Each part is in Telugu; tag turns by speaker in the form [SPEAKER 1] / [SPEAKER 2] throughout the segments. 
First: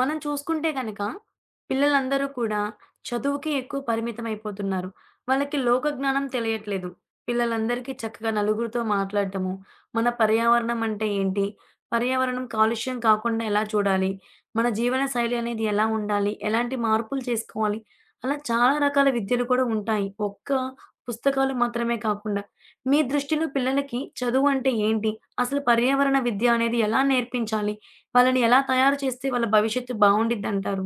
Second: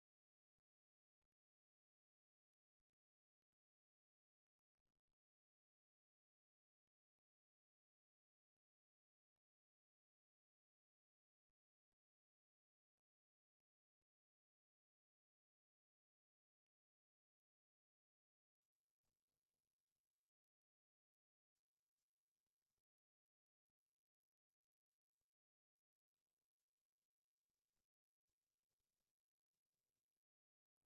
[SPEAKER 1] మనం చూసుకుంటే గనక పిల్లలందరూ కూడా చదువుకే ఎక్కువ పరిమితం అయిపోతున్నారు. వాళ్ళకి లోక జ్ఞానం తెలియట్లేదు. పిల్లలందరికీ చక్కగా నలుగురితో మాట్లాడటము, మన పర్యావరణం అంటే ఏంటి? పర్యావరణం కాలుష్యం కాకుండా ఎలా చూడాలి? మన జీవన శైలి అనేది ఎలా ఉండాలి? ఎలాంటి మార్పులు చేసుకోవాలి? అలా చాలా రకాల విద్యలు కూడా ఉంటాయి. ఒక్క పుస్తకాలు మాత్రమే కాకుండా. మీ దృష్టిలో పిల్లలకి చదువు అంటే ఏంటి? అసలు పర్యావరణ విద్య అనేది ఎలా నేర్పించాలి? వాళ్ళని ఎలా తయారు చేస్తే వాళ్ళ భవిష్యత్తు బావుండిద్దంటారు?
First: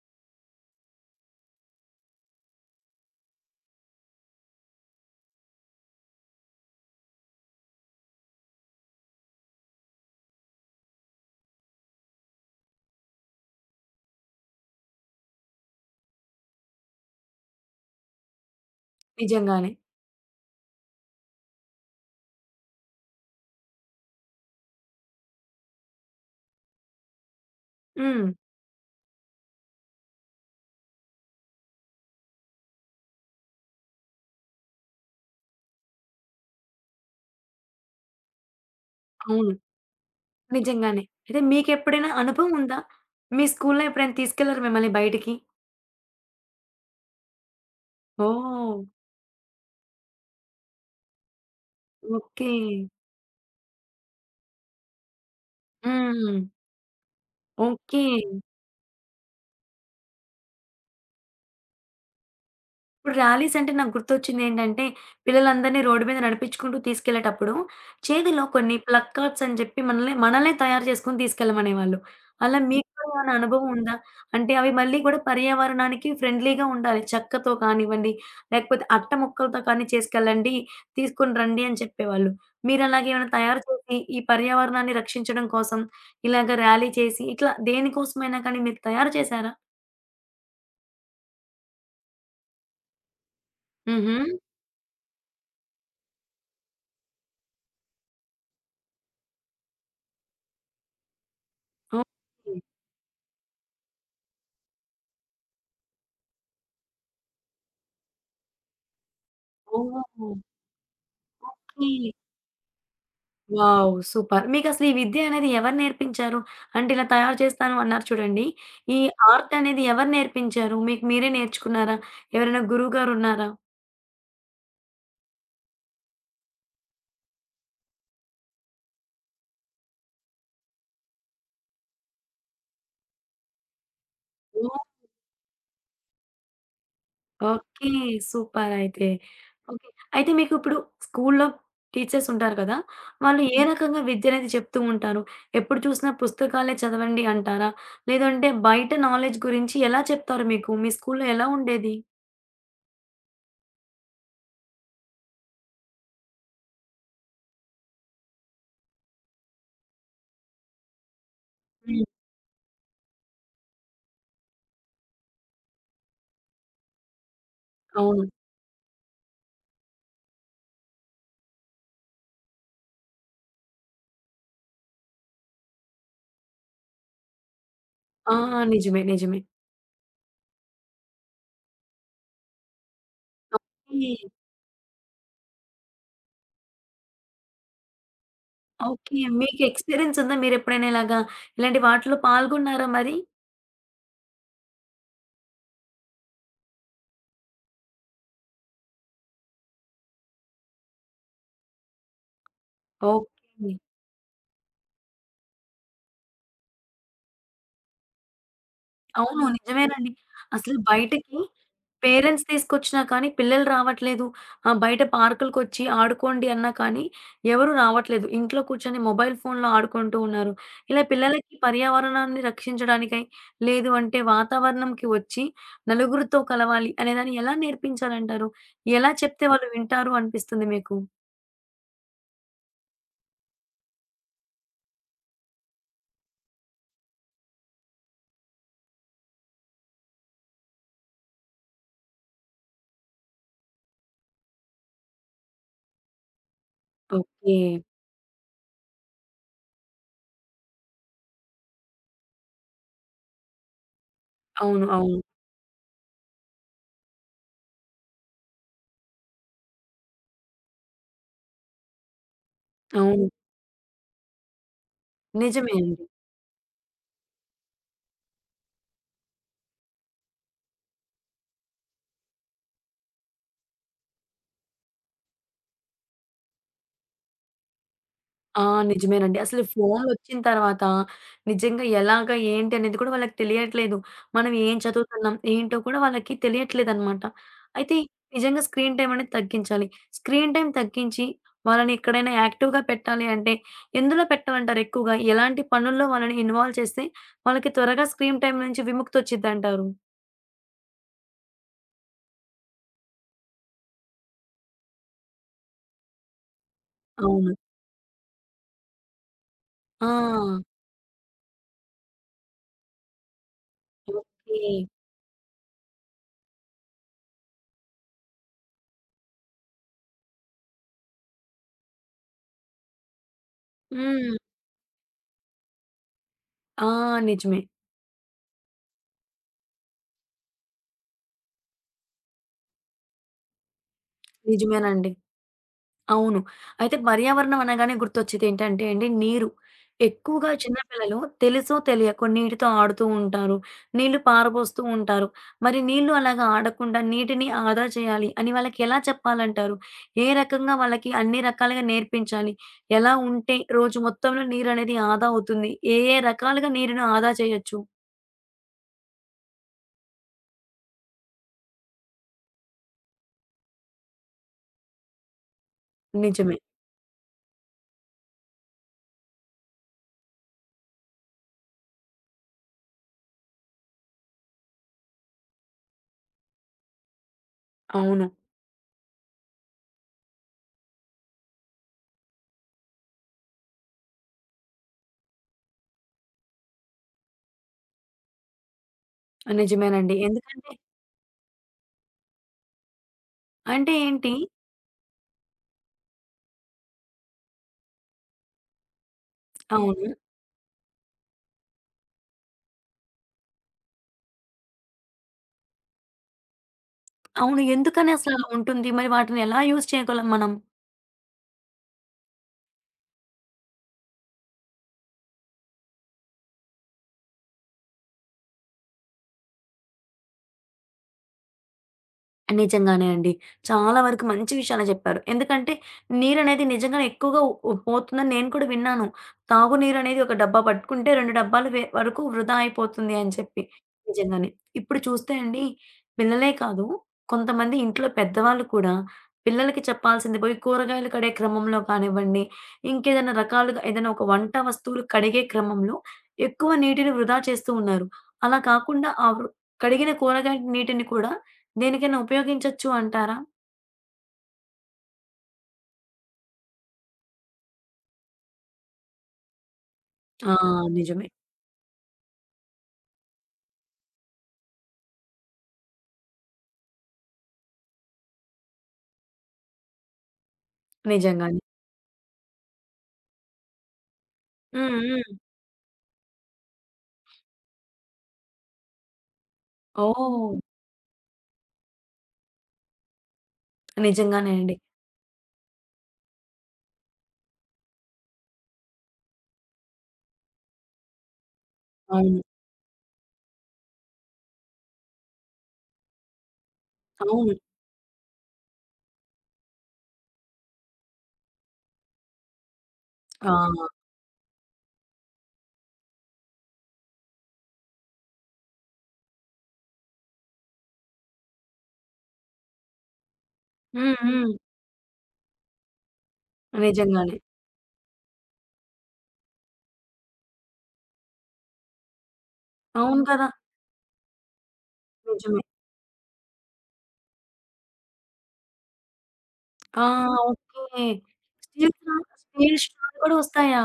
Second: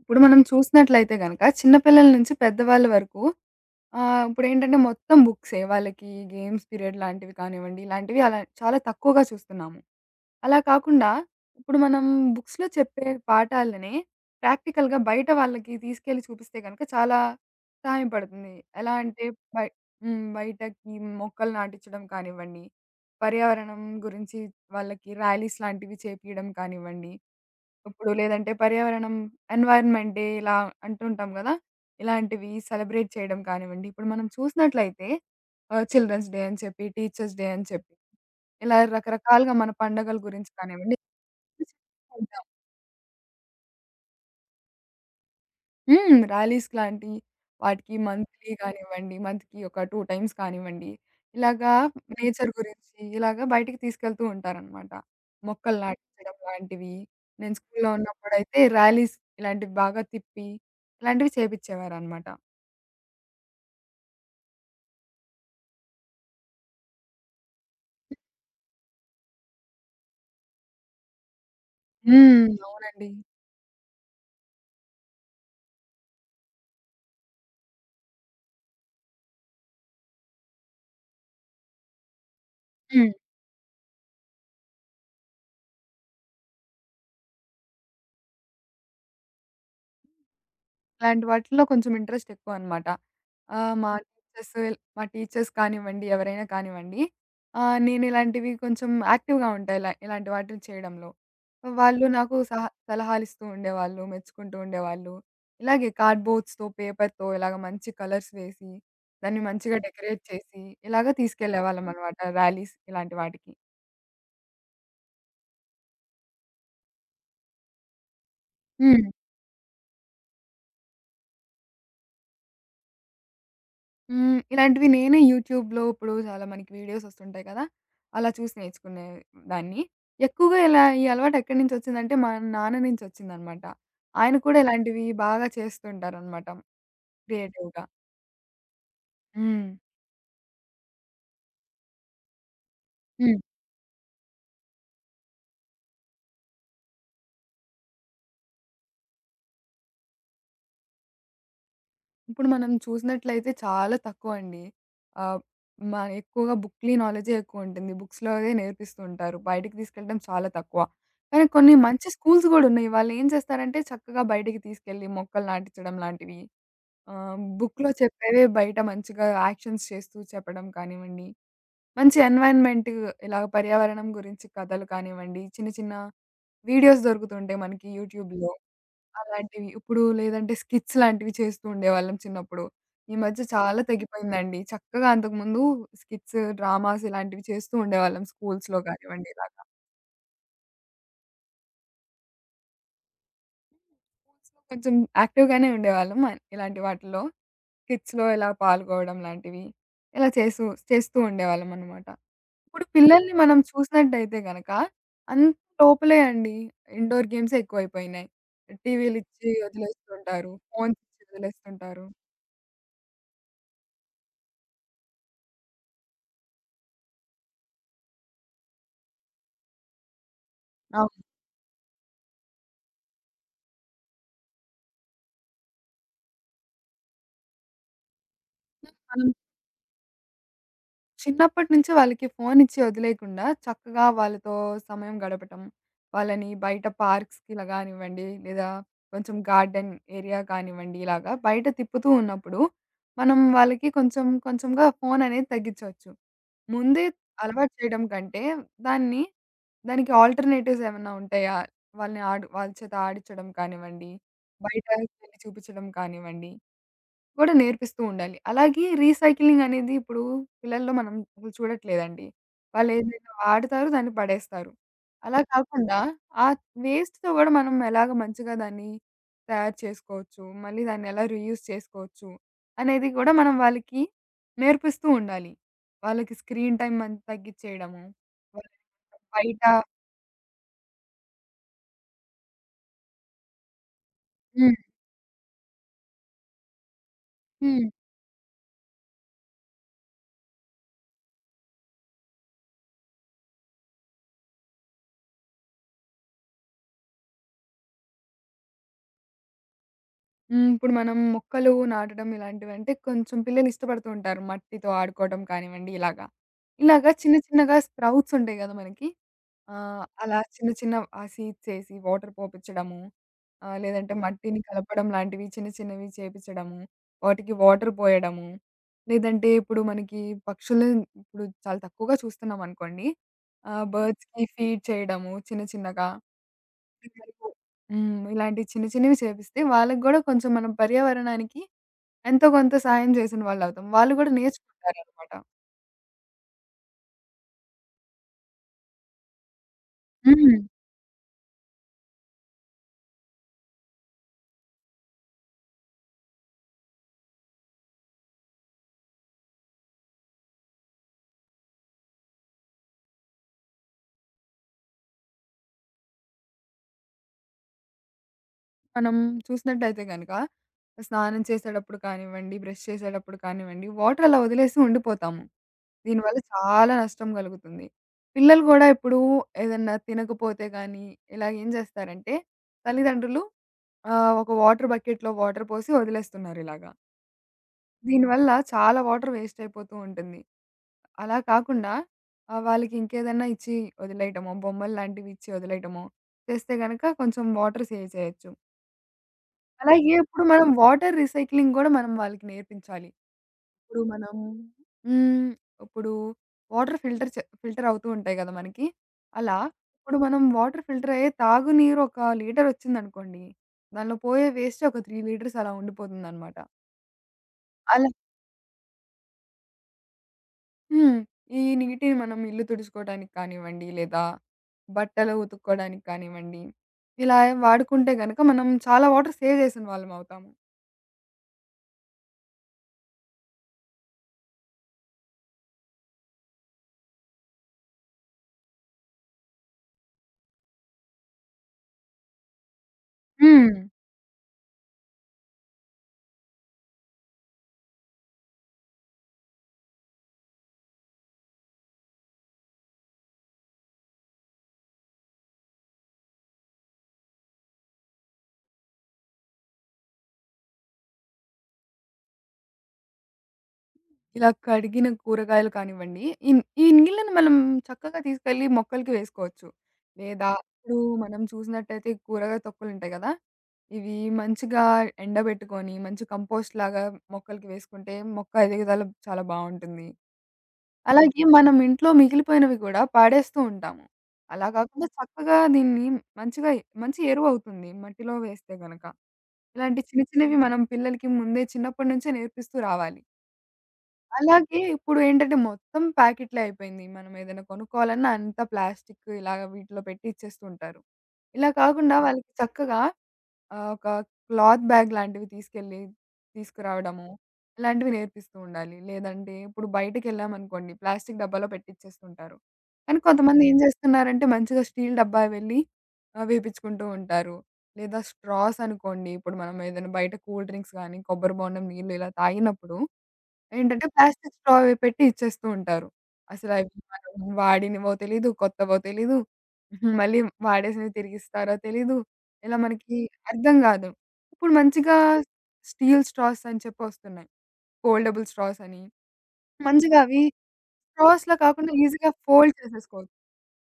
[SPEAKER 2] ఇప్పుడు మనం చూసినట్లయితే గనక చిన్నపిల్లల నుంచి పెద్దవాళ్ళ వరకు ఇప్పుడేంటంటే మొత్తం బుక్సే. వాళ్ళకి గేమ్స్ పీరియడ్ లాంటివి కానివ్వండి, ఇలాంటివి అలా చాలా తక్కువగా చూస్తున్నాము. అలా కాకుండా ఇప్పుడు మనం బుక్స్‌లో చెప్పే పాఠాలనే ప్రాక్టికల్‌గా బయట వాళ్ళకి తీసుకెళ్ళి చూపిస్తే గనక చాలా సహాయపడుతుంది. ఎలా అంటే బయ
[SPEAKER 1] నిజంగానే.
[SPEAKER 2] హ్మ్. బయటకి మొక్కలు నాటించడం కానివ్వండి, పర్యావరణం గురించి వాళ్ళకి ర్యాలీస్ లాంటివి చేపియడం కానివ్వండి. ఇప్పుడు
[SPEAKER 1] హ్మ్.
[SPEAKER 2] లేదంటే పర్యావరణం ఎన్వైర్న్‌మెంట్ డే ఇలా అంటుంటాం గదా! ఇలాంటివి సెలబ్రేట్ చేయడం కానివ్వండి. ఇప్పుడు మనం చూసినట్లయితే చిల్డ్రన్స్ డే అని చెప్పి, టీచర్స్ డే అని చెప్పి ఇలా
[SPEAKER 1] అవును.
[SPEAKER 2] రకరకాలుగా మన పండగల గురించి కానివ్వండి.
[SPEAKER 1] నిజంగానే. అయితే మీకెప్పుడైనా అనుభవం ఉందా? మీ స్కూల్‌లో ఎప్పుడైనా తీసుకెళ్లారా మిమ్మల్ని బయటికి?
[SPEAKER 2] హ్మ్. ర్యాలీస్ లాంటియి వాటికి మంత్లీ
[SPEAKER 1] ఓహ్!
[SPEAKER 2] కానివ్వండి, మంత్‌కి ఒక 2 టైమ్స్ కానివ్వండి, ఇలాగా
[SPEAKER 1] ఓకే.
[SPEAKER 2] నేచర్ గురించి ఇలాగా బయటికి తీసుకెళ్తూ ఉంటారనమాట. మొక్కలు
[SPEAKER 1] హ్మ్.
[SPEAKER 2] నాటించడం లాంటివి. నేను స్కూల్‌లో
[SPEAKER 1] ఓకే.
[SPEAKER 2] ఉన్నప్పుడైతే ర్యాలీస్ ఇలాంటివి బాగా తిప్పి, ఇలాంటివి చేపిచ్చేవారనమాట.
[SPEAKER 1] ఇప్పుడు ర్యాలీస్ అంటే నాకు గుర్తొచ్చిందేంటంటే, పిల్లలందరినీ రోడ్డు మీద నడిపించుకుంటూ తీసుకెళ్ళేటప్పుడు, చేతిలో కొన్ని ప్లగ్ కార్డ్స్ అని చెప్పి మనల్నే తయారు చేసుకొని తీసుకెళ్ళమనేవాళ్ళు.
[SPEAKER 2] హ్మ్.
[SPEAKER 1] అలా మీకు కూడా
[SPEAKER 2] అవునండి.
[SPEAKER 1] ఏమైనా అనుభవం ఉందా? అంటే అవి మళ్ళీ కూడా పర్యావరణానికి ఫ్రెండ్లీగా ఉండాలి. చెక్కతో కానివ్వండి, లేకపోతే అట్ట ముక్కలతో కానీ చేసుకెళ్ళండి, తీసుకొని రండి అని చెప్పేవాళ్ళు.
[SPEAKER 2] హ్మ్.
[SPEAKER 1] మీరలాగేమైనా తయారు చేసి, ఈ పర్యావరణాన్ని రక్షించడం కోసం ఇలాగ ర్యాలీ చేసి, ఇట్లా దేనికోసమైనా కానీ మీరు తయారు చేశారా?
[SPEAKER 2] ఇలాంటి వాటిల్లో కొంచెం ఇంట్రెస్ట్ ఎక్కువనమాట. ఆహ్, మా హ్మ్.
[SPEAKER 1] హుహు.
[SPEAKER 2] మా టీచర్స్ కానివ్వండి, ఎవరైనా కానివ్వండి, నేనిలాంటివి కొంచెం యాక్టివ్‌గా ఉంటా ఇలా ఇలాంటి వాటిని చేయడంలో. వాళ్ళు నాకు
[SPEAKER 1] ఓకే.
[SPEAKER 2] సహ సలహాలిస్తూ ఉండేవాళ్ళు, మెచ్చుకుంటూ ఉండేవాళ్ళు. ఇలాగే కార్డ్‌బోర్డ్స్‌తో, పేపర్‌తో ఇలాగ మంచి కలర్స్ వేసి, దాన్ని మంచిగా
[SPEAKER 1] ఓహ్!
[SPEAKER 2] డెకరేట్ చేసి, ఇలాగ
[SPEAKER 1] ఓకే.
[SPEAKER 2] తీసుకెళ్ళేవాళ్ళమనమాట ర్యాలీస్ ఇలాంటి వాటికి.
[SPEAKER 1] వావ్! సూపర్. మీకసలు ఈ విద్య అనేది ఎవరు నేర్పించారు? అంటే ఇలా తయారు చేస్తాను అన్నారు చూడండి. ఈ
[SPEAKER 2] హ్మ్.
[SPEAKER 1] ఆర్ట్ అనేది ఎవరు నేర్పించారు? మీకు మీరే నేర్చుకున్నారా? ఎవరైనా గురువు గారున్నారా?
[SPEAKER 2] హ్మ్. ఇలాంటివి నేనే యూట్యూబ్‌లో ఇప్పుడు చాలా మనకి వీడియోస్ వస్తుంటాయి కదా! అలా చూసి నేర్చుకునే దాన్ని. ఎక్కువగా ఇలా ఈ అలవాటు ఎక్కడి నుంచి వచ్చిందంటే, మా నాన్న నుంచి వచ్చిందనమాట. ఆయన కూడా
[SPEAKER 1] ఓహ్!
[SPEAKER 2] ఇలాంటివి బాగా చేస్తుంటారనమాట క్రియేటివ్‌గా.
[SPEAKER 1] ఓకే. సూపర్ అయితే.
[SPEAKER 2] హ్మ్.
[SPEAKER 1] ఓకే. అయితే మీకు ఇప్పుడు స్కూల్లో టీచర్స్ ఉంటారు కదా!
[SPEAKER 2] హ్మ్.
[SPEAKER 1] వాళ్ళు ఏ రకంగా విద్య అనేది చెప్తూ ఉంటారు? ఎప్పుడు చూసినా పుస్తకాలే చదవండి అంటారా? లేదంటే బయట నాలెడ్జ్ గురించి ఎలా చెప్తారు మీకు? మీ స్కూల్లో ఎలా ఉండేది?
[SPEAKER 2] ఇప్పుడు మనం చూసినట్లయితే చాలా తక్కువండి. ఆహ్, మ ఎక్కువగా బుక్‌లీ నాలెడ్జే ఎక్కువుంటుంది. బుక్స్‌లోదే నేర్పిస్తూ ఉంటారు. బయటికి తీసుకెళ్ళడం చాలా తక్కువ. కానీ కొన్ని
[SPEAKER 1] హ్మ్.
[SPEAKER 2] మంచి స్కూల్స్ గూడా ఉన్నాయి. వాళ్ళేం చేస్తారంటే చక్కగా బయటికి తీసుకెళ్ళి మొక్కలు నాటించడం లాంటివి, బుక్‌లో
[SPEAKER 1] అవును.
[SPEAKER 2] చెప్పేవే బయట మంచిగా యాక్షన్స్ చేస్తూ చెప్పడం కానివ్వండి, మంచి ఎన్వైర్న్‌మెంట్ ఇలా పర్యావరణం గురించి కథలు కానివ్వండి, చిన్న చిన్న వీడియోస్ దొరుకుతుంటాయి మనకి
[SPEAKER 1] ఆ!
[SPEAKER 2] యూట్యూబ్‌లో.
[SPEAKER 1] నిజమే. నిజమే.
[SPEAKER 2] అలాంటివి ఇప్పుడు లేదంటే స్కిట్స్ లాంటివి చేస్తూ ఉండేవాళ్ళం చిన్నప్పుడు. ఈ మధ్య చాలా
[SPEAKER 1] ఓకే.
[SPEAKER 2] తగ్గిపోయిందండి. చక్కగా అంతకుముందు స్కిట్స్, డ్రామాస్ ఇలాంటివి చేస్తూ ఉండేవాళ్ళం స్కూల్స్‌లో
[SPEAKER 1] ఓకే.
[SPEAKER 2] కానివ్వండి
[SPEAKER 1] మీకు
[SPEAKER 2] ఇలాగా.
[SPEAKER 1] ఎక్స్‌పీరియన్స్ ఉందా? మీరెప్పుడైనా ఇలాగా ఇలాంటి వాటిలో పాల్గొన్నారా మరి?
[SPEAKER 2] Schools లో కొంచెం యాక్టివ్‌గానే ఉండేవాళ్ళం ఇలాంటి వాటిల్లో. స్కిట్స్‌లో ఇలా పాల్గొవడం లాంటివి ఇలా చేసు చేస్తూ ఉండేవాళ్ళమనమాట. ఇప్పుడు పిల్లల్ని మనం
[SPEAKER 1] ఓకే.
[SPEAKER 2] చూసినట్టయితే గనక, అంత లోపలే అండి. ఇండోర్ గేమ్సే ఎక్కువైపోయినాయి.
[SPEAKER 1] అవును.
[SPEAKER 2] టీవీలిచ్చి
[SPEAKER 1] నిజమేనండి.
[SPEAKER 2] వదిలేస్తుంటారు.
[SPEAKER 1] అసలు
[SPEAKER 2] ఫోన్స్ ఇచ్చి
[SPEAKER 1] బయటకి
[SPEAKER 2] వదిలేస్తుంటారు.
[SPEAKER 1] పేరెంట్స్ తీసుకొచ్చినా కానీ పిల్లలు రావట్లేదు. బయట పార్కులకొచ్చి ఆడుకోండి అన్నా కానీ ఎవరు రావట్లేదు. ఇంట్లో కూర్చొని మొబైల్ ఫోన్‌లో ఆడుకుంటూ ఉన్నారు. ఇలా
[SPEAKER 2] అవును.
[SPEAKER 1] పిల్లలకి పర్యావరణాన్ని రక్షించడానికై, లేదు అంటే వాతావరణంకి వచ్చి నలుగురితో కలవాలి అనేదాన్ని ఎలా నేర్పించాలంటారు? ఎలా
[SPEAKER 2] మనం
[SPEAKER 1] చెప్తే వాళ్ళు వింటారు అనిపిస్తుంది మీకు?
[SPEAKER 2] చిన్నప్పటి నుంచి వాళ్ళకి ఫోన్ ఇచ్చి వదిలేయకుండా చక్కగా వాళ్ళతో సమయం గడపటం. వాళ్ళని బయట పార్క్స్‌కి ఇలా గానివ్వండి, లేదా కొంచెం గార్డెన్ ఏరియా కానివ్వండి, ఇలాగా బయట తిప్పుతూ ఉన్నప్పుడు మనం వాళ్ళకి కొంచెం కొంచెంగా ఫోన్ అనేది తగ్గించొచ్చు. ముందే
[SPEAKER 1] ఓకే.
[SPEAKER 2] అలవాటు చేయడం కంటే దాన్ని, దానికి ఆల్టర్‌నేటివ్స్ ఏమన్నా ఉంటాయా? వాళ్ళ చేత ఆడించడం కానివ్వండి,
[SPEAKER 1] అవును. అవును.
[SPEAKER 2] బయటకెళ్ళి చూపించడం కానివ్వండి, కూడా నేర్పిస్తూ ఉండాలి. అలాగే రీసైక్లింగ్ అనేది ఇప్పుడు పిల్లల్లో మనం చూడట్లేదండి.
[SPEAKER 1] అవును.
[SPEAKER 2] వాళ్ళేదైనా వాడతారు, దాన్ని పడేస్తారు. అలా
[SPEAKER 1] నిజమే
[SPEAKER 2] కాకుండా
[SPEAKER 1] అండి.
[SPEAKER 2] ఆ వేస్ట్‌తో గూడా మనం ఎలాగ మంచిగా దాన్ని తయారు చేసుకోవచ్చు, మళ్ళీ దాన్ని ఎలా రీయూజ్ చేసుకోవచ్చు అనేది గూడా మనం వాళ్ళకి నేర్పిస్తూ ఉండాలి. వాళ్ళకి స్క్రీన్ టైమ్ అంత తగ్గిచ్చేయడము,
[SPEAKER 1] ఆ!
[SPEAKER 2] వాళ్ళకి
[SPEAKER 1] నిజమేనండి. అసలు
[SPEAKER 2] బయట.
[SPEAKER 1] ఫోన్‌లొచ్చిన తర్వాత నిజంగా ఎలాగ, ఏంటి అనేది కూడా వాళ్ళకి తెలియట్లేదు. మనం ఏం
[SPEAKER 2] హ్మ్.
[SPEAKER 1] చదువుతున్నాం, ఏంటో కూడా వాళ్ళకి తెలియట్లేదనమాట.
[SPEAKER 2] హ్మ్.
[SPEAKER 1] అయితే నిజంగా స్క్రీన్ టైమ్ అనేది తగ్గించాలి. స్క్రీన్ టైమ్ తగ్గించి వాళ్ళని ఎక్కడైనా యాక్టివ్‌గా పెట్టాలి అంటే ఎందులో పెట్టాలంటారు ఎక్కువగా? ఎలాంటి పనుల్లో వాళ్ళని ఇన్వాల్వ్ చేస్తే వాళ్ళకి త్వరగా స్క్రీన్ టైమ్ నుంచి విముక్తొచ్చిద్దంటారు?
[SPEAKER 2] హ్మ్. ఇప్పుడు మనం మొక్కలు నాటడం ఇలాంటివంటే కొంచెం పిల్లలు ఇష్టపడుతూ ఉంటారు. మట్టితో ఆడుకోవడం కానివ్వండి ఇలాగా. ఇలాగా చిన్న
[SPEAKER 1] అవును.
[SPEAKER 2] చిన్నగా స్ప్రౌట్స్ ఉంటాయి గదా మనకి!
[SPEAKER 1] ఆ!
[SPEAKER 2] అలా చిన్న చిన్న ఆ సీడ్స్ ఏసి వాటర్ పోపిచ్చడము. లేదంటే మట్టిని
[SPEAKER 1] ఓకే.
[SPEAKER 2] కలపడం లాంటివి చిన్న చిన్నవి చేపిచ్చడము. వాటికి వాటర్ పోయడము. లేదంటే ఇప్పుడు మనకి పక్షులని ఇప్పుడు చాలా తక్కువగా చూస్తున్నామనుకోండి.
[SPEAKER 1] హ్మ్.
[SPEAKER 2] బర్డ్స్‌కి ఫీడ్ చేయడము చిన్న చిన్నగా.
[SPEAKER 1] ఆ!
[SPEAKER 2] మరియు
[SPEAKER 1] నిజమే.
[SPEAKER 2] హ్మ్. ఇలాంటి చిన్న చిన్నవి చేపిస్తే వాళ్ళకి గూడా కొంచెం మనం పర్యావరణానికి ఎంతో కొంత సహాయం చేసిన వాళ్ళవుతాం. వాళ్ళు గూడా
[SPEAKER 1] నిజమేనండి.
[SPEAKER 2] నేర్చుకుంటారనమాట.
[SPEAKER 1] అవును. అయితే పర్యావరణం అనగానే గుర్తొచ్చేదేంటంటే అండి నీరు. ఎక్కువగా
[SPEAKER 2] హ్మ్.
[SPEAKER 1] చిన్న పిల్లలు తెలుసో తెలియకో నీటితో ఆడుతూ ఉంటారు. నీళ్లు పారబోస్తూ ఉంటారు. మరి నీళ్లు అలాగా ఆడకుండా నీటిని ఆదా చేయాలి అని వాళ్ళకెలా చెప్పాలంటారు? ఏ రకంగా వాళ్ళకి అన్ని రకాలుగా నేర్పించాలి? ఎలా ఉంటే రోజు మొత్తంలో నీరనేది ఆదా అవుతుంది? ఏ ఏ రకాలుగా నీరుని ఆదా చేయొచ్చు?
[SPEAKER 2] మనం చూసినట్టయితే గనక స్నానం చేసేటప్పుడు కానివ్వండి, బ్రష్ చేసేటప్పుడు కానివ్వండి, వాటర్ అలా వదిలేసి ఉండిపోతాము. దీనివల్ల
[SPEAKER 1] నిజమే.
[SPEAKER 2] చాలా నష్టం కలుగుతుంది. పిల్లలు గూడా ఇప్పుడు ఏదన్నా తినకపోతే గానీ, ఇలా ఏం చేస్తారంటే తల్లిదండ్రులు ఒక వాటర్ బకెట్‌లో వాటర్ పోసి వదిలేస్తున్నారిలాగ.
[SPEAKER 1] అవును.
[SPEAKER 2] దీనివల్ల చాలా వాటర్ వేస్ట్ అయిపోతూ ఉంటుంది. అలా కాకుండా వాళ్ళకి ఇంకేదన్నా ఇచ్చి వదిలేయటమో, బొమ్మలు లాంటివి ఇచ్చి వదిలేయటమో చేస్తే గనక కొంచెం వాటర్ సేవ్ చేయొచ్చు. అలాగే
[SPEAKER 1] నిజమేనండి.
[SPEAKER 2] ఇప్పుడు మనం
[SPEAKER 1] ఎందుకంటే
[SPEAKER 2] వాటర్ రీసైక్లింగ్ గూడా మనం వాళ్ళకి నేర్పించాలి.
[SPEAKER 1] అంటే
[SPEAKER 2] ఇప్పుడు మనం.
[SPEAKER 1] ఏంటి
[SPEAKER 2] హ్మ్. ఇప్పుడు వాటర్ ఫిల్టర్ చే ఫిల్టర్ అవుతూ ఉంటాయి గదా మనకి! అలా
[SPEAKER 1] అవును.
[SPEAKER 2] ఇప్పుడు మనం వాటర్ ఫిల్టర్ అయ్యే తాగునీరు ఒక లీటర్ వచ్చిందనుకోండి. దానిలో పోయే వేస్ట్ ఒక 3 లీటర్స్ అలా ఉండిపోతుందన్నమాట.
[SPEAKER 1] అవును.
[SPEAKER 2] అలా
[SPEAKER 1] ఎందుకని అసలలా ఉంటుంది? మరి వాటిని ఎలా యూజ్ చేయగలం మనం?
[SPEAKER 2] హ్మ్. ఈ నీటిని మనం ఇల్లు తుడుచుకోవడానికి కానివ్వండి, లేదా బట్టలు ఉతుక్కోవడానికి కానివ్వండి, ఇలా వాడుకుంటే గనక మనం చాలా వాటర్ సేవ్ చేసిన వాళ్ళమవుతాము.
[SPEAKER 1] నిజంగానే అండి. చాలా వరకు మంచి విషయాలే చెప్పారు. ఎందుకంటే నీరనేది నిజంగానే ఎక్కువగా ఉ ఉ- పోతుందని నేను కూడా విన్నాను. తాగునీరనేది ఒక డబ్బా పట్టుకుంటే 2 డబ్బాల వరకు వృధా అయిపోతుంది అని చెప్పి.
[SPEAKER 2] హ్మ్.
[SPEAKER 1] నిజంగానే. ఇప్పుడు చూస్తే అండి పిల్లలే కాదు కొంతమంది ఇంట్లో పెద్దవాళ్ళు కూడా పిల్లలకి చెప్పాల్సింది పోయి కూరగాయలు కడిగే క్రమంలో కానివ్వండి, ఇంకేదైనా రకాలుగా ఏదైనా ఒక వంట వస్తువులు కడిగే క్రమంలో ఎక్కువ నీటిని వృధా చేస్తూ ఉన్నారు. అలా కాకుండా ఆ వృ కడిగిన కూరగాయల నీటిని కూడా దేనికైనా ఉపయోగించొచ్చు అంటారా?
[SPEAKER 2] ఇలా కడిగిన కూరగాయలు కానివ్వండి, ఈ నీళ్ళని మనం చక్కగా తీసుకెళ్ళి మొక్కలకి వేసుకోవచ్చు. లేదా
[SPEAKER 1] ఆ!
[SPEAKER 2] ఇప్పుడు
[SPEAKER 1] నిజమే.
[SPEAKER 2] మనం చూసినట్టయితే కూరగాయ తొక్కలుంటాయి గదా! ఇవి మంచిగా ఎండబెట్టుకొని, మంచి కంపోస్ట్‌లాగా మొక్కలకి వేసుకుంటే మొక్క ఎదుగుదల చాలా బావుంటుంది. అలాగే
[SPEAKER 1] నిజంగానే.
[SPEAKER 2] మనం ఇంట్లో మిగిలిపోయినవి కూడా పాడేస్తూ ఉంటాము. అలా
[SPEAKER 1] హ్మ్.
[SPEAKER 2] కాకుండా
[SPEAKER 1] హ్మ్.
[SPEAKER 2] చక్కగా దీన్ని మంచిగా మంచి ఎరువవుతుంది మట్టిలో వేస్తే గనక. ఇలాంటి చిన్న
[SPEAKER 1] ఓహ్!
[SPEAKER 2] చిన్నవి మనం పిల్లలకి ముందే చిన్నప్పటి నుంచే నేర్పిస్తూ రావాలి.
[SPEAKER 1] నిజంగానే అండి.
[SPEAKER 2] అలాగే ఇప్పుడు ఏంటంటే మొత్తం ప్యాకెట్లే అయిపోయింది. మనం ఏదైనా కొనుక్కోవాలన్నా అంతా ప్లాస్టిక్ ఇలా వీటిలో పెట్టి ఇచ్చేస్తూ ఉంటారు. ఇలా కాకుండా
[SPEAKER 1] అవును.
[SPEAKER 2] వాళ్ళకి చక్కగా ఆ! ఒక క్లాత్ బ్యాగ్ లాంటివి తీసుకెళ్ళి తీసుకురావడము,
[SPEAKER 1] అవును.
[SPEAKER 2] ఇలాంటివి నేర్పిస్తూ ఉండాలి. లేదంటే ఇప్పుడు బయటికెళ్ళామనుకోండి ప్లాస్టిక్ డబ్బాలో పెట్టిచ్చేస్తుంటారు. కానీ
[SPEAKER 1] ఆ!
[SPEAKER 2] కొంతమంది ఏం చేస్తున్నారంటే మంచిగా స్టీల్ డబ్బా వెళ్ళి వేపిచ్చుకుంటూ ఉంటారు. లేదా స్ట్రాస్ అనుకోండి ఇప్పుడు మనం ఏదైనా బయట కూల్ డ్రింక్స్ గానీ, కొబ్బరి బోండం నీళ్ళు ఇలా తాగినప్పుడు ఏంటంటే
[SPEAKER 1] హ్మ్. హ్మ్.
[SPEAKER 2] ప్లాస్టిక్ స్ట్రా అవి పెట్టి ఇచ్చేస్తూ ఉంటారు. అసలవి మనం
[SPEAKER 1] నిజంగానే.
[SPEAKER 2] వాడినవో తెలీదు, కొత్తవో తెలీదు. మళ్ళీ వాడేసినవి తిరిగిస్తారో తెలీదు. ఇలా మనకి
[SPEAKER 1] అవును కదా!
[SPEAKER 2] అర్థం కాదు. ఇప్పుడు మంచిగా
[SPEAKER 1] నిజమే.
[SPEAKER 2] స్టీల్ స్ట్రాస్ అని చెప్పి వస్తున్నాయి. ఫోల్డబుల్ స్ట్రాస్ అని.
[SPEAKER 1] ఆ!
[SPEAKER 2] మంచిగా అవి
[SPEAKER 1] ఓకే.
[SPEAKER 2] స్ట్రాస్‌లా కాకుండా
[SPEAKER 1] స్టీల్ స్ట్రా
[SPEAKER 2] ఈజీగా ఫోల్డ్
[SPEAKER 1] స్టీల్ స్ట్రాలు
[SPEAKER 2] చేసేసుకోవచ్చు.
[SPEAKER 1] కూడా వస్తాయా?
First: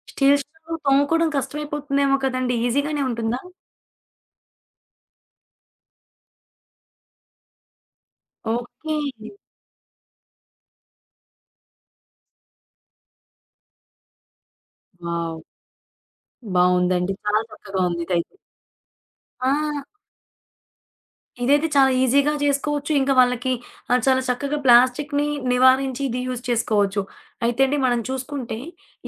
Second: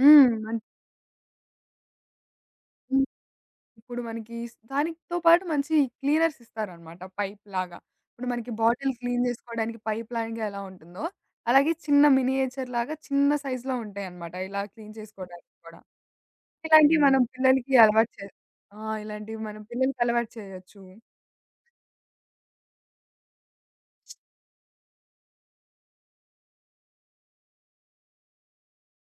[SPEAKER 2] హ్మ్.
[SPEAKER 1] స్టీల్
[SPEAKER 2] మన్
[SPEAKER 1] స్ట్రాలు తోముకోవడం కష్టమైపోతుందేమో కదండీ! ఈజీగానే ఉంటుందా?
[SPEAKER 2] ఇప్పుడు మనకి దానితో పాటు మంచి క్లీనర్స్ ఇస్తారనమాట పైప్‌లాగా. ఇప్పుడు మనకి బాటిల్
[SPEAKER 1] ఓకే.
[SPEAKER 2] క్లీన్ జేసుకోవడానికి పైప్‌లాగా ఎలా ఉంటుందో, అలాగే చిన్న మినియేచర్‌లాగా చిన్న సైజ్‌లో ఉంటాయనమాట ఇలా క్లీన్
[SPEAKER 1] వావ్!
[SPEAKER 2] చేసుకోవడానికి కూడా. ఇలాంటివి
[SPEAKER 1] బావుందండి.
[SPEAKER 2] మనం
[SPEAKER 1] చాలా
[SPEAKER 2] పిల్లలకి
[SPEAKER 1] చక్కగా ఉంది
[SPEAKER 2] అలవాటు చే
[SPEAKER 1] ఇదైతే.
[SPEAKER 2] ఆ! ఇలాంటివి
[SPEAKER 1] ఆ!
[SPEAKER 2] మనం పిల్లలకి అలవాటు చేయొచ్చు.
[SPEAKER 1] ఇదైతే చాలా ఈజీగా చేసుకోవచ్చు. ఇంకా వాళ్ళకి చాలా చక్కగా ప్లాస్టిక్‌ని నివారించి ఇది యూజ్ చేసుకోవచ్చు. అయితే అండి మనం చూసుకుంటే,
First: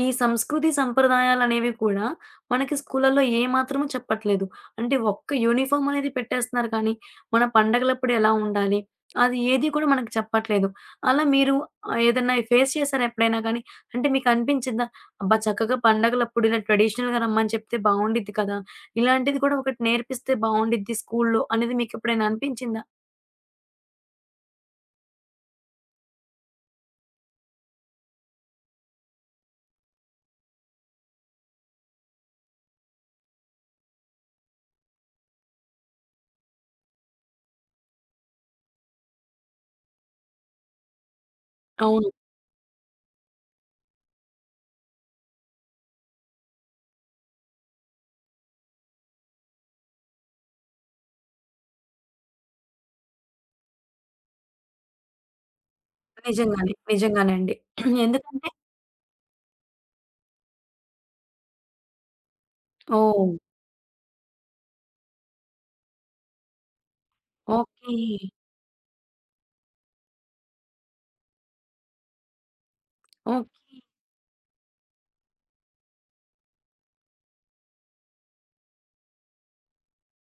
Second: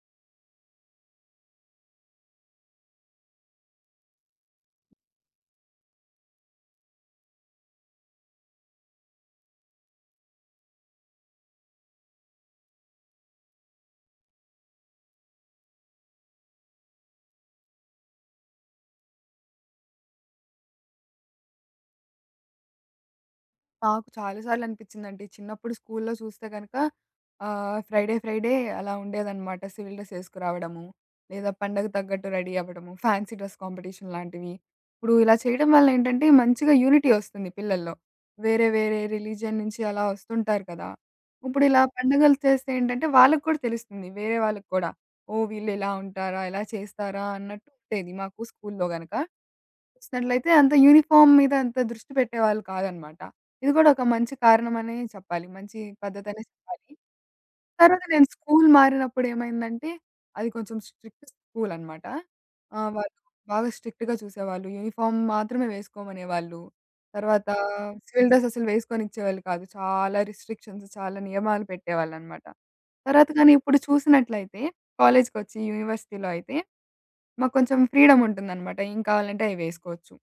[SPEAKER 1] ఈ సంస్కృతి సంప్రదాయాలనేవి కూడా మనకి స్కూళ్ళల్లో ఏమాత్రము చెప్పట్లేదు. అంటే ఒక్క యూనిఫార్మ్ అనేది పెట్టేస్తున్నారు కానీ, మన పండగలప్పుడు ఎలా ఉండాలి? అది ఏది కూడా మనకు చెప్పట్లేదు. అలా మీరు ఏదన్నా ఫేస్ చేసారా ఎప్పుడైనా గానీ? అంటే మీకు అనిపించిందా? అబ్బా! చక్కగా పండగలప్పుడు ఇలా ట్రెడిషనల్‌గా రమ్మని చెప్తే బావుండిద్ది కదా! ఇలాంటిది కూడా ఒకటి నేర్పిస్తే బావుండిద్ది స్కూల్లో అనేది మీకెప్పుడైనా అనిపించిందా?
[SPEAKER 2] నాకు చాలా సార్లు అనిపించిందండి. చిన్నప్పుడు స్కూల్‌లో చూస్తే గనక ఫ్రైడే అలా ఉండేదనమాట. సివిల్ డ్రెస్ ఏసుకురావడము. లేదా పండగకు తగ్గట్టు రెడీ అవ్వడము. ఫ్యాన్సీ డ్రెస్ కాంపిటీషన్ లాంటివి. ఇప్పుడు ఇలా చేయడం వల్ల ఏంటంటే మంచిగా యూనిటీ వస్తుంది పిల్లల్లో. వేరే వేరే రిలీజియన్ నుంచి అలా వస్తుంటారు కదా! ఇప్పుడు ఇలా
[SPEAKER 1] అవును.
[SPEAKER 2] పండుగలు చేస్తే ఏంటంటే వాళ్ళకి కూడా తెలుస్తుంది. వేరే వాళ్ళకి కూడా. ఓహ్! వీళ్ళు ఇలా ఉంటారా? ఇలా చేస్తారా? అన్నట్టు ఉండేది మాకు స్కూల్‌లో గనక. చూసినట్లయితే అంత యూనిఫార్మ్ మీద అంత దృష్టి పెట్టేవాళ్ళు కాదనమాట. ఇది కూడా ఒక మంచి కారణమనే చెప్పాలి. మంచి పద్ధతనే
[SPEAKER 1] నిజంగానే.
[SPEAKER 2] చెప్పాలి.
[SPEAKER 1] నిజంగానే అండి.
[SPEAKER 2] తర్వాత నేను
[SPEAKER 1] ఎందుకంటే
[SPEAKER 2] స్కూల్ మారినప్పుడు ఏమైందంటే, అది కొంచెం స్ట్రిక్ట్ స్కూలనమాట. వాళ్ళు
[SPEAKER 1] ఓహ్!
[SPEAKER 2] బాగా స్ట్రిక్ట్‌గా చూసేవాళ్ళు. యూనిఫార్మ్ మాత్రమే వేసుకోమనేవాళ్ళు. తర్వాత
[SPEAKER 1] ఓకే.
[SPEAKER 2] సివిల్ డ్రెస్ అసలు వేసుకొనిచ్చేవాళ్ళు కాదు. చాలా రిస్ట్రిక్షన్స్, చాలా నియమాలు పెట్టేవాళ్ళనమాట. తర్వాత కానీ ఇప్పుడు చూసినట్లయితే కాలేజ్‌కొచ్చి యూనివర్సిటీలో అయితే, మాకు కొంచెం ఫ్రీడమ్ ఉంటుందనమాట. ఏం కావాలంటే అయి వేసుకోవచ్చు.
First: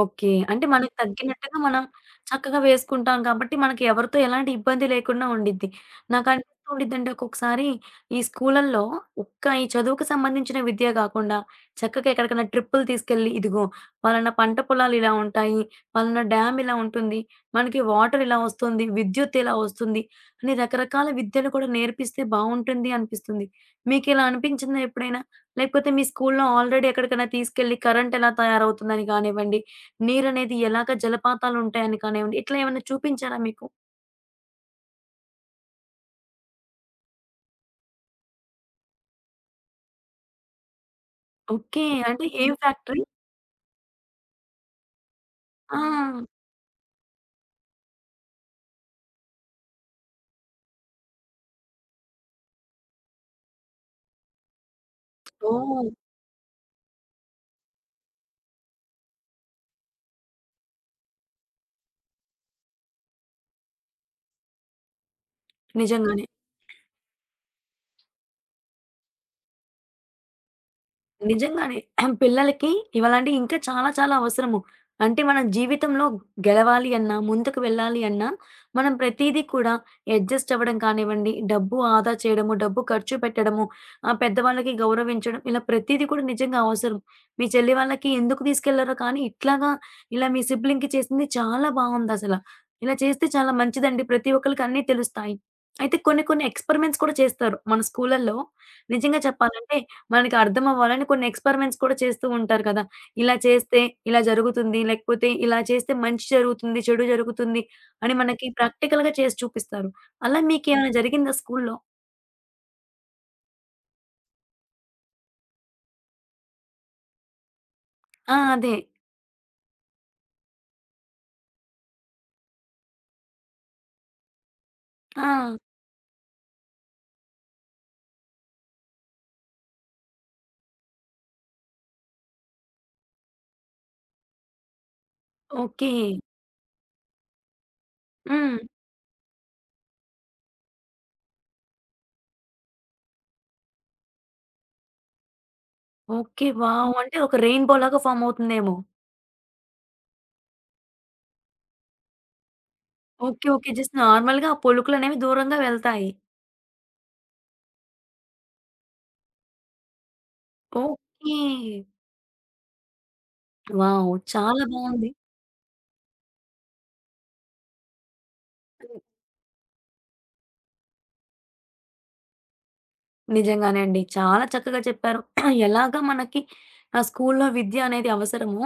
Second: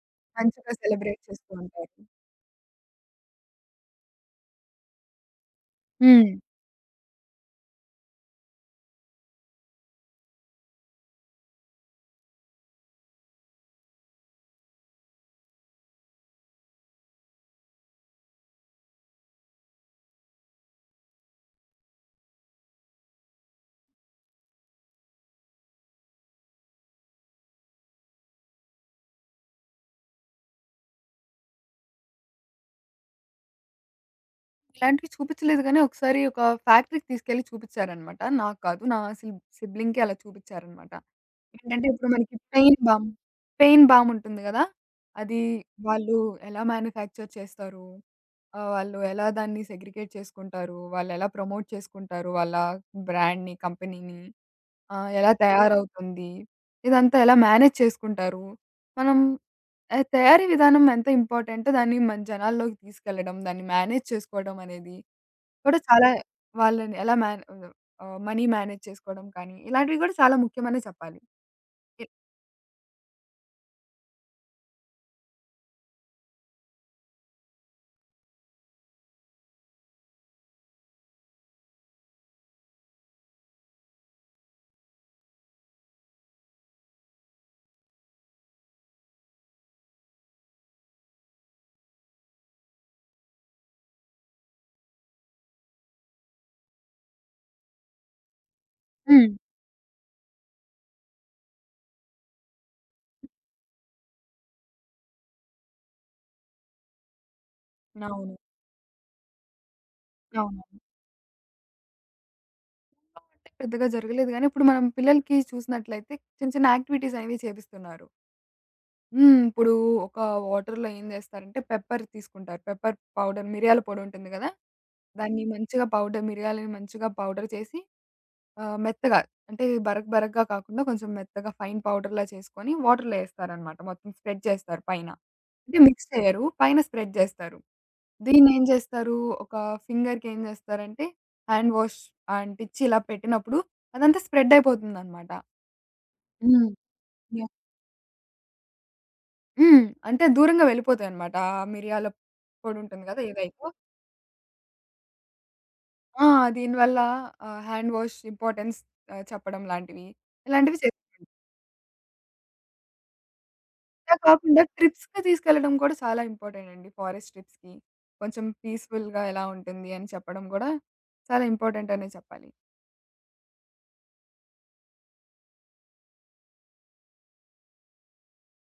[SPEAKER 1] ఓకే. అంటే
[SPEAKER 2] మంచిగా
[SPEAKER 1] మనకు
[SPEAKER 2] సెలబ్రేట్ చేస్తూ
[SPEAKER 1] తగ్గినట్టుగా మనం
[SPEAKER 2] ఉంటారు.
[SPEAKER 1] చక్కగా వేసుకుంటాం కాబట్టి, మనకి ఎవరితో ఎలాంటి ఇబ్బంది లేకుండా ఉండిద్ది. నాకు
[SPEAKER 2] హ్మ్.
[SPEAKER 1] అనిపిస్తూ ఉండిద్దండి ఒక్కొక్కసారి ఈ స్కూలల్లో ఒక్క ఈ చదువుకు సంబంధించిన విద్యే గాకుండా, చక్కగా ఎక్కడికైనా ట్రిప్పులు తీసుకెళ్ళి, ఇదిగో పలానా పంట పొలాలు ఇలా ఉంటాయి, పలానా డ్యామ్ ఇలా ఉంటుంది, మనకి వాటర్ ఇలా వస్తుంది, విద్యుత్ ఇలా వస్తుంది, అని రకరకాల విద్యలు కూడా నేర్పిస్తే బావుంటుంది అనిపిస్తుంది. మీకిలా అనిపించిందా ఎప్పుడైనా? లేకపోతే మీ స్కూలులో ఆల్రెడీ ఎక్కడికైనా తీసుకెళ్ళి కరెంట్ ఎలా తయారవుతుందని గానివ్వండి, నీరనేది ఎలాగ జలపాతాలుంటాయని కానివ్వండి, ఇట్లా ఏమన్నా చూపించారా మీకు?
[SPEAKER 2] ఇలాంటివి చూపించలేదు గానీ, ఒకసారి ఒక ఫ్యాక్టరీకి తీసుకెళ్ళి చూపించారనమాట. నాకు కాదు. నా సిబ్లింగ్‌కి అలా చూపించారనమాట.
[SPEAKER 1] ఓకే.
[SPEAKER 2] ఏంటంటే, ఇప్పుడు
[SPEAKER 1] అంటే
[SPEAKER 2] మనకి
[SPEAKER 1] ఏం ఫ్యాక్టరీ?
[SPEAKER 2] పెయిన్ బామ్ ఉంటుంది గదా! అది
[SPEAKER 1] ఆ!
[SPEAKER 2] వాళ్ళు ఎలా మ్యానుఫ్యాక్చర్ చేస్తారు? వాళ్ళు ఎలా దాన్ని సెగ్రిగేట్ చేసుకుంటారు? వాళ్ళెలా ప్రమోట్ చేసుకుంటారు? వాళ్ళ బ్రాండ్‌ని, కంపెనీని? ఆ! ఎలా
[SPEAKER 1] ఓహ్!
[SPEAKER 2] తయారవుతుంది? ఇదంతా ఎలా మేనేజ్ చేసుకుంటారు? మనం తయారీ విధానం ఎంత ఇంపార్టెంటో, దాన్ని మన జనాల్లోకి తీసుకెళ్లడం, దాన్ని మేనేజ్ చేసుకోవడం అనేది కూడా చాలా
[SPEAKER 1] నిజంగానే.
[SPEAKER 2] వాళ్ళని ఎలా మేనే మనీ మేనేజ్ చేసుకోవడం కానీ, ఇలాంటివి కూడా చాలా ముఖ్యమనే చెప్పాలి.
[SPEAKER 1] నిజంగానే.
[SPEAKER 2] ఎ
[SPEAKER 1] పిల్లలకి ఇవాళంటే ఇంకా చాలా చాలా అవసరము. అంటే మన జీవితంలో గెలవాలి అన్నా, ముందుకు వెళ్ళాలి అన్నా, మనం ప్రతీదీ కూడా అడ్జస్ట్ అవ్వడం కానివ్వండి, డబ్బు ఆదా చేయడము, డబ్బు ఖర్చు పెట్టడము, పెద్దవాళ్ళకి గౌరవించడం, ఇలా ప్రతీదీ కూడా నిజంగా అవసరం. మీ చెల్లి వాళ్ళకి ఎందుకు తీసుకెళ్లారో కానీ ఇట్లాగా ఇలా మీ సిబ్లింగ్‌కి చేసింది చాలా బావుందసల. ఇలా చేస్తే చాలా మంచిదండి. ప్రతి ఒక్కళ్ళకి అన్నీ తెలుస్తాయి. అయితే కొన్ని కొన్ని ఎక్స్‌పెరిమెంట్స్ కూడా చేస్తారు మన స్కూలల్లో. నిజంగా
[SPEAKER 2] హ్మ్.
[SPEAKER 1] చెప్పాలంటే మనకి అర్థం అవ్వాలని కొన్ని ఎక్స్‌పెరిమెంట్స్ కూడా చేస్తూ ఉంటారు కదా! ఇలా చేస్తే ఇలా జరుగుతుంది. లేకపోతే ఇలా చేస్తే మంచి జరుగుతుంది, చెడు జరుగుతుంది అని
[SPEAKER 2] అవును.
[SPEAKER 1] మనకి ప్రాక్టికల్‌గా చేసి చూపిస్తారు. అలా
[SPEAKER 2] అవునవును.
[SPEAKER 1] మీకేమైనా జరిగిందా స్కూల్‌లో?
[SPEAKER 2] పెద్దగా జరగలేదు గానీ, ఇప్పుడు మనం పిల్లలకి చూసినట్లయితే చిన్న చిన్న యాక్టివిటీస్ అనేవి చేపిస్తున్నారు.
[SPEAKER 1] ఆ! అదే.
[SPEAKER 2] హ్మ్. ఇప్పుడు ఒక వాటర్‌లో ఏం జేస్తారంటే పెప్పర్ తీసుకుంటారు. పెప్పర్ పౌడర్ మిరియాల పొడి ఉంటుంది గదా!
[SPEAKER 1] ఆ!
[SPEAKER 2] దాన్ని మంచిగా మిరియాలని మంచిగా పౌడర్ చేసి మెత్తగా, అంటే బరక బరకగా కాకుండా కొంచెం మెత్తగా ఫైన్ పౌడర్‌లా చేసుకొని వాటర్‌లో ఏస్తారనమాట. మొత్తం స్ప్రెడ్ చేస్తారు పైన. అంటే
[SPEAKER 1] ఓకే.
[SPEAKER 2] మిక్స్ చేయరు. పైన స్ప్రెడ్ జేస్తారు.
[SPEAKER 1] హ్మ్.
[SPEAKER 2] దీన్నేం జేస్తారు ఒక ఫింగర్‌కేం జేస్తారంటే హ్యాండ్ వాష్ అంటిచ్చి ఇలా పెట్టినప్పుడు అదంతా స్ప్రెడ్ అయిపోతుందనమాట.
[SPEAKER 1] ఓకే.
[SPEAKER 2] హ్మ్.
[SPEAKER 1] వావ్! అంటే ఒక రెయిన్‌బో లాగా ఫార్మ్ అవుతుందేమో.
[SPEAKER 2] హ్మ్. అంటే దూరంగా వెళ్ళిపోతాయన్నమాట. ఆ మిరియాల పొడుంటుంది గదా
[SPEAKER 1] ఓకే.
[SPEAKER 2] ఏదైతే!
[SPEAKER 1] ఓకే. జస్ట్ నార్మల్‌గా ఆ పొలుకులనేవి దూరంగా వెళ్తాయి.
[SPEAKER 2] ఆ! దీనివల్ల హ్యాండ్ వాష్ ఇంపార్టెన్స్ చెప్పడం లాంటివి, ఇలాంటివి చేస్తాను.
[SPEAKER 1] ఓకే. వావ్!
[SPEAKER 2] ఇలా కాకుండా
[SPEAKER 1] చాలా బావుంది.
[SPEAKER 2] ట్రిప్స్‌కి తీసుకెళ్ళడం కూడా చాలా ఇంపార్టెంట్ అండి. ఫారెస్ట్ ట్రిప్స్‌కి. కొంచెం పీస్‌ఫుల్‌గా ఎలా ఉంటుంది అని చెప్పడం గూడా చాలా ఇంపార్టెంట్ అనే చెప్పాలి.
[SPEAKER 1] నిజంగానే అండి. చాలా చక్కగా చెప్పారు. ఎలాగా మనకి స్కూల్లో విద్య అనేది అవసరమో,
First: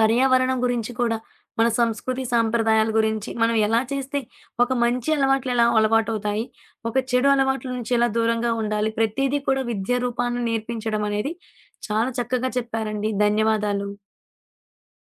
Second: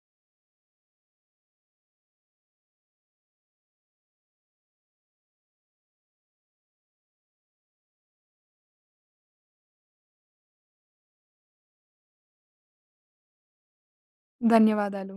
[SPEAKER 1] పర్యావరణం గురించి కూడా, మన సంస్కృతి సాంప్రదాయాల గురించి, మనం ఎలా చేస్తే ఒక మంచి అలవాట్లు ఎలా అలవాటవుతాయి, ఒక చెడు అలవాట్ల నుంచి ఎలా దూరంగా ఉండాలి, ప్రతీదీ కూడా విద్యా రూపాన నేర్పించడం అనేది చాలా చక్కగా చెప్పారండి. ధన్యవాదాలు.
[SPEAKER 2] ధన్యవాదాలు.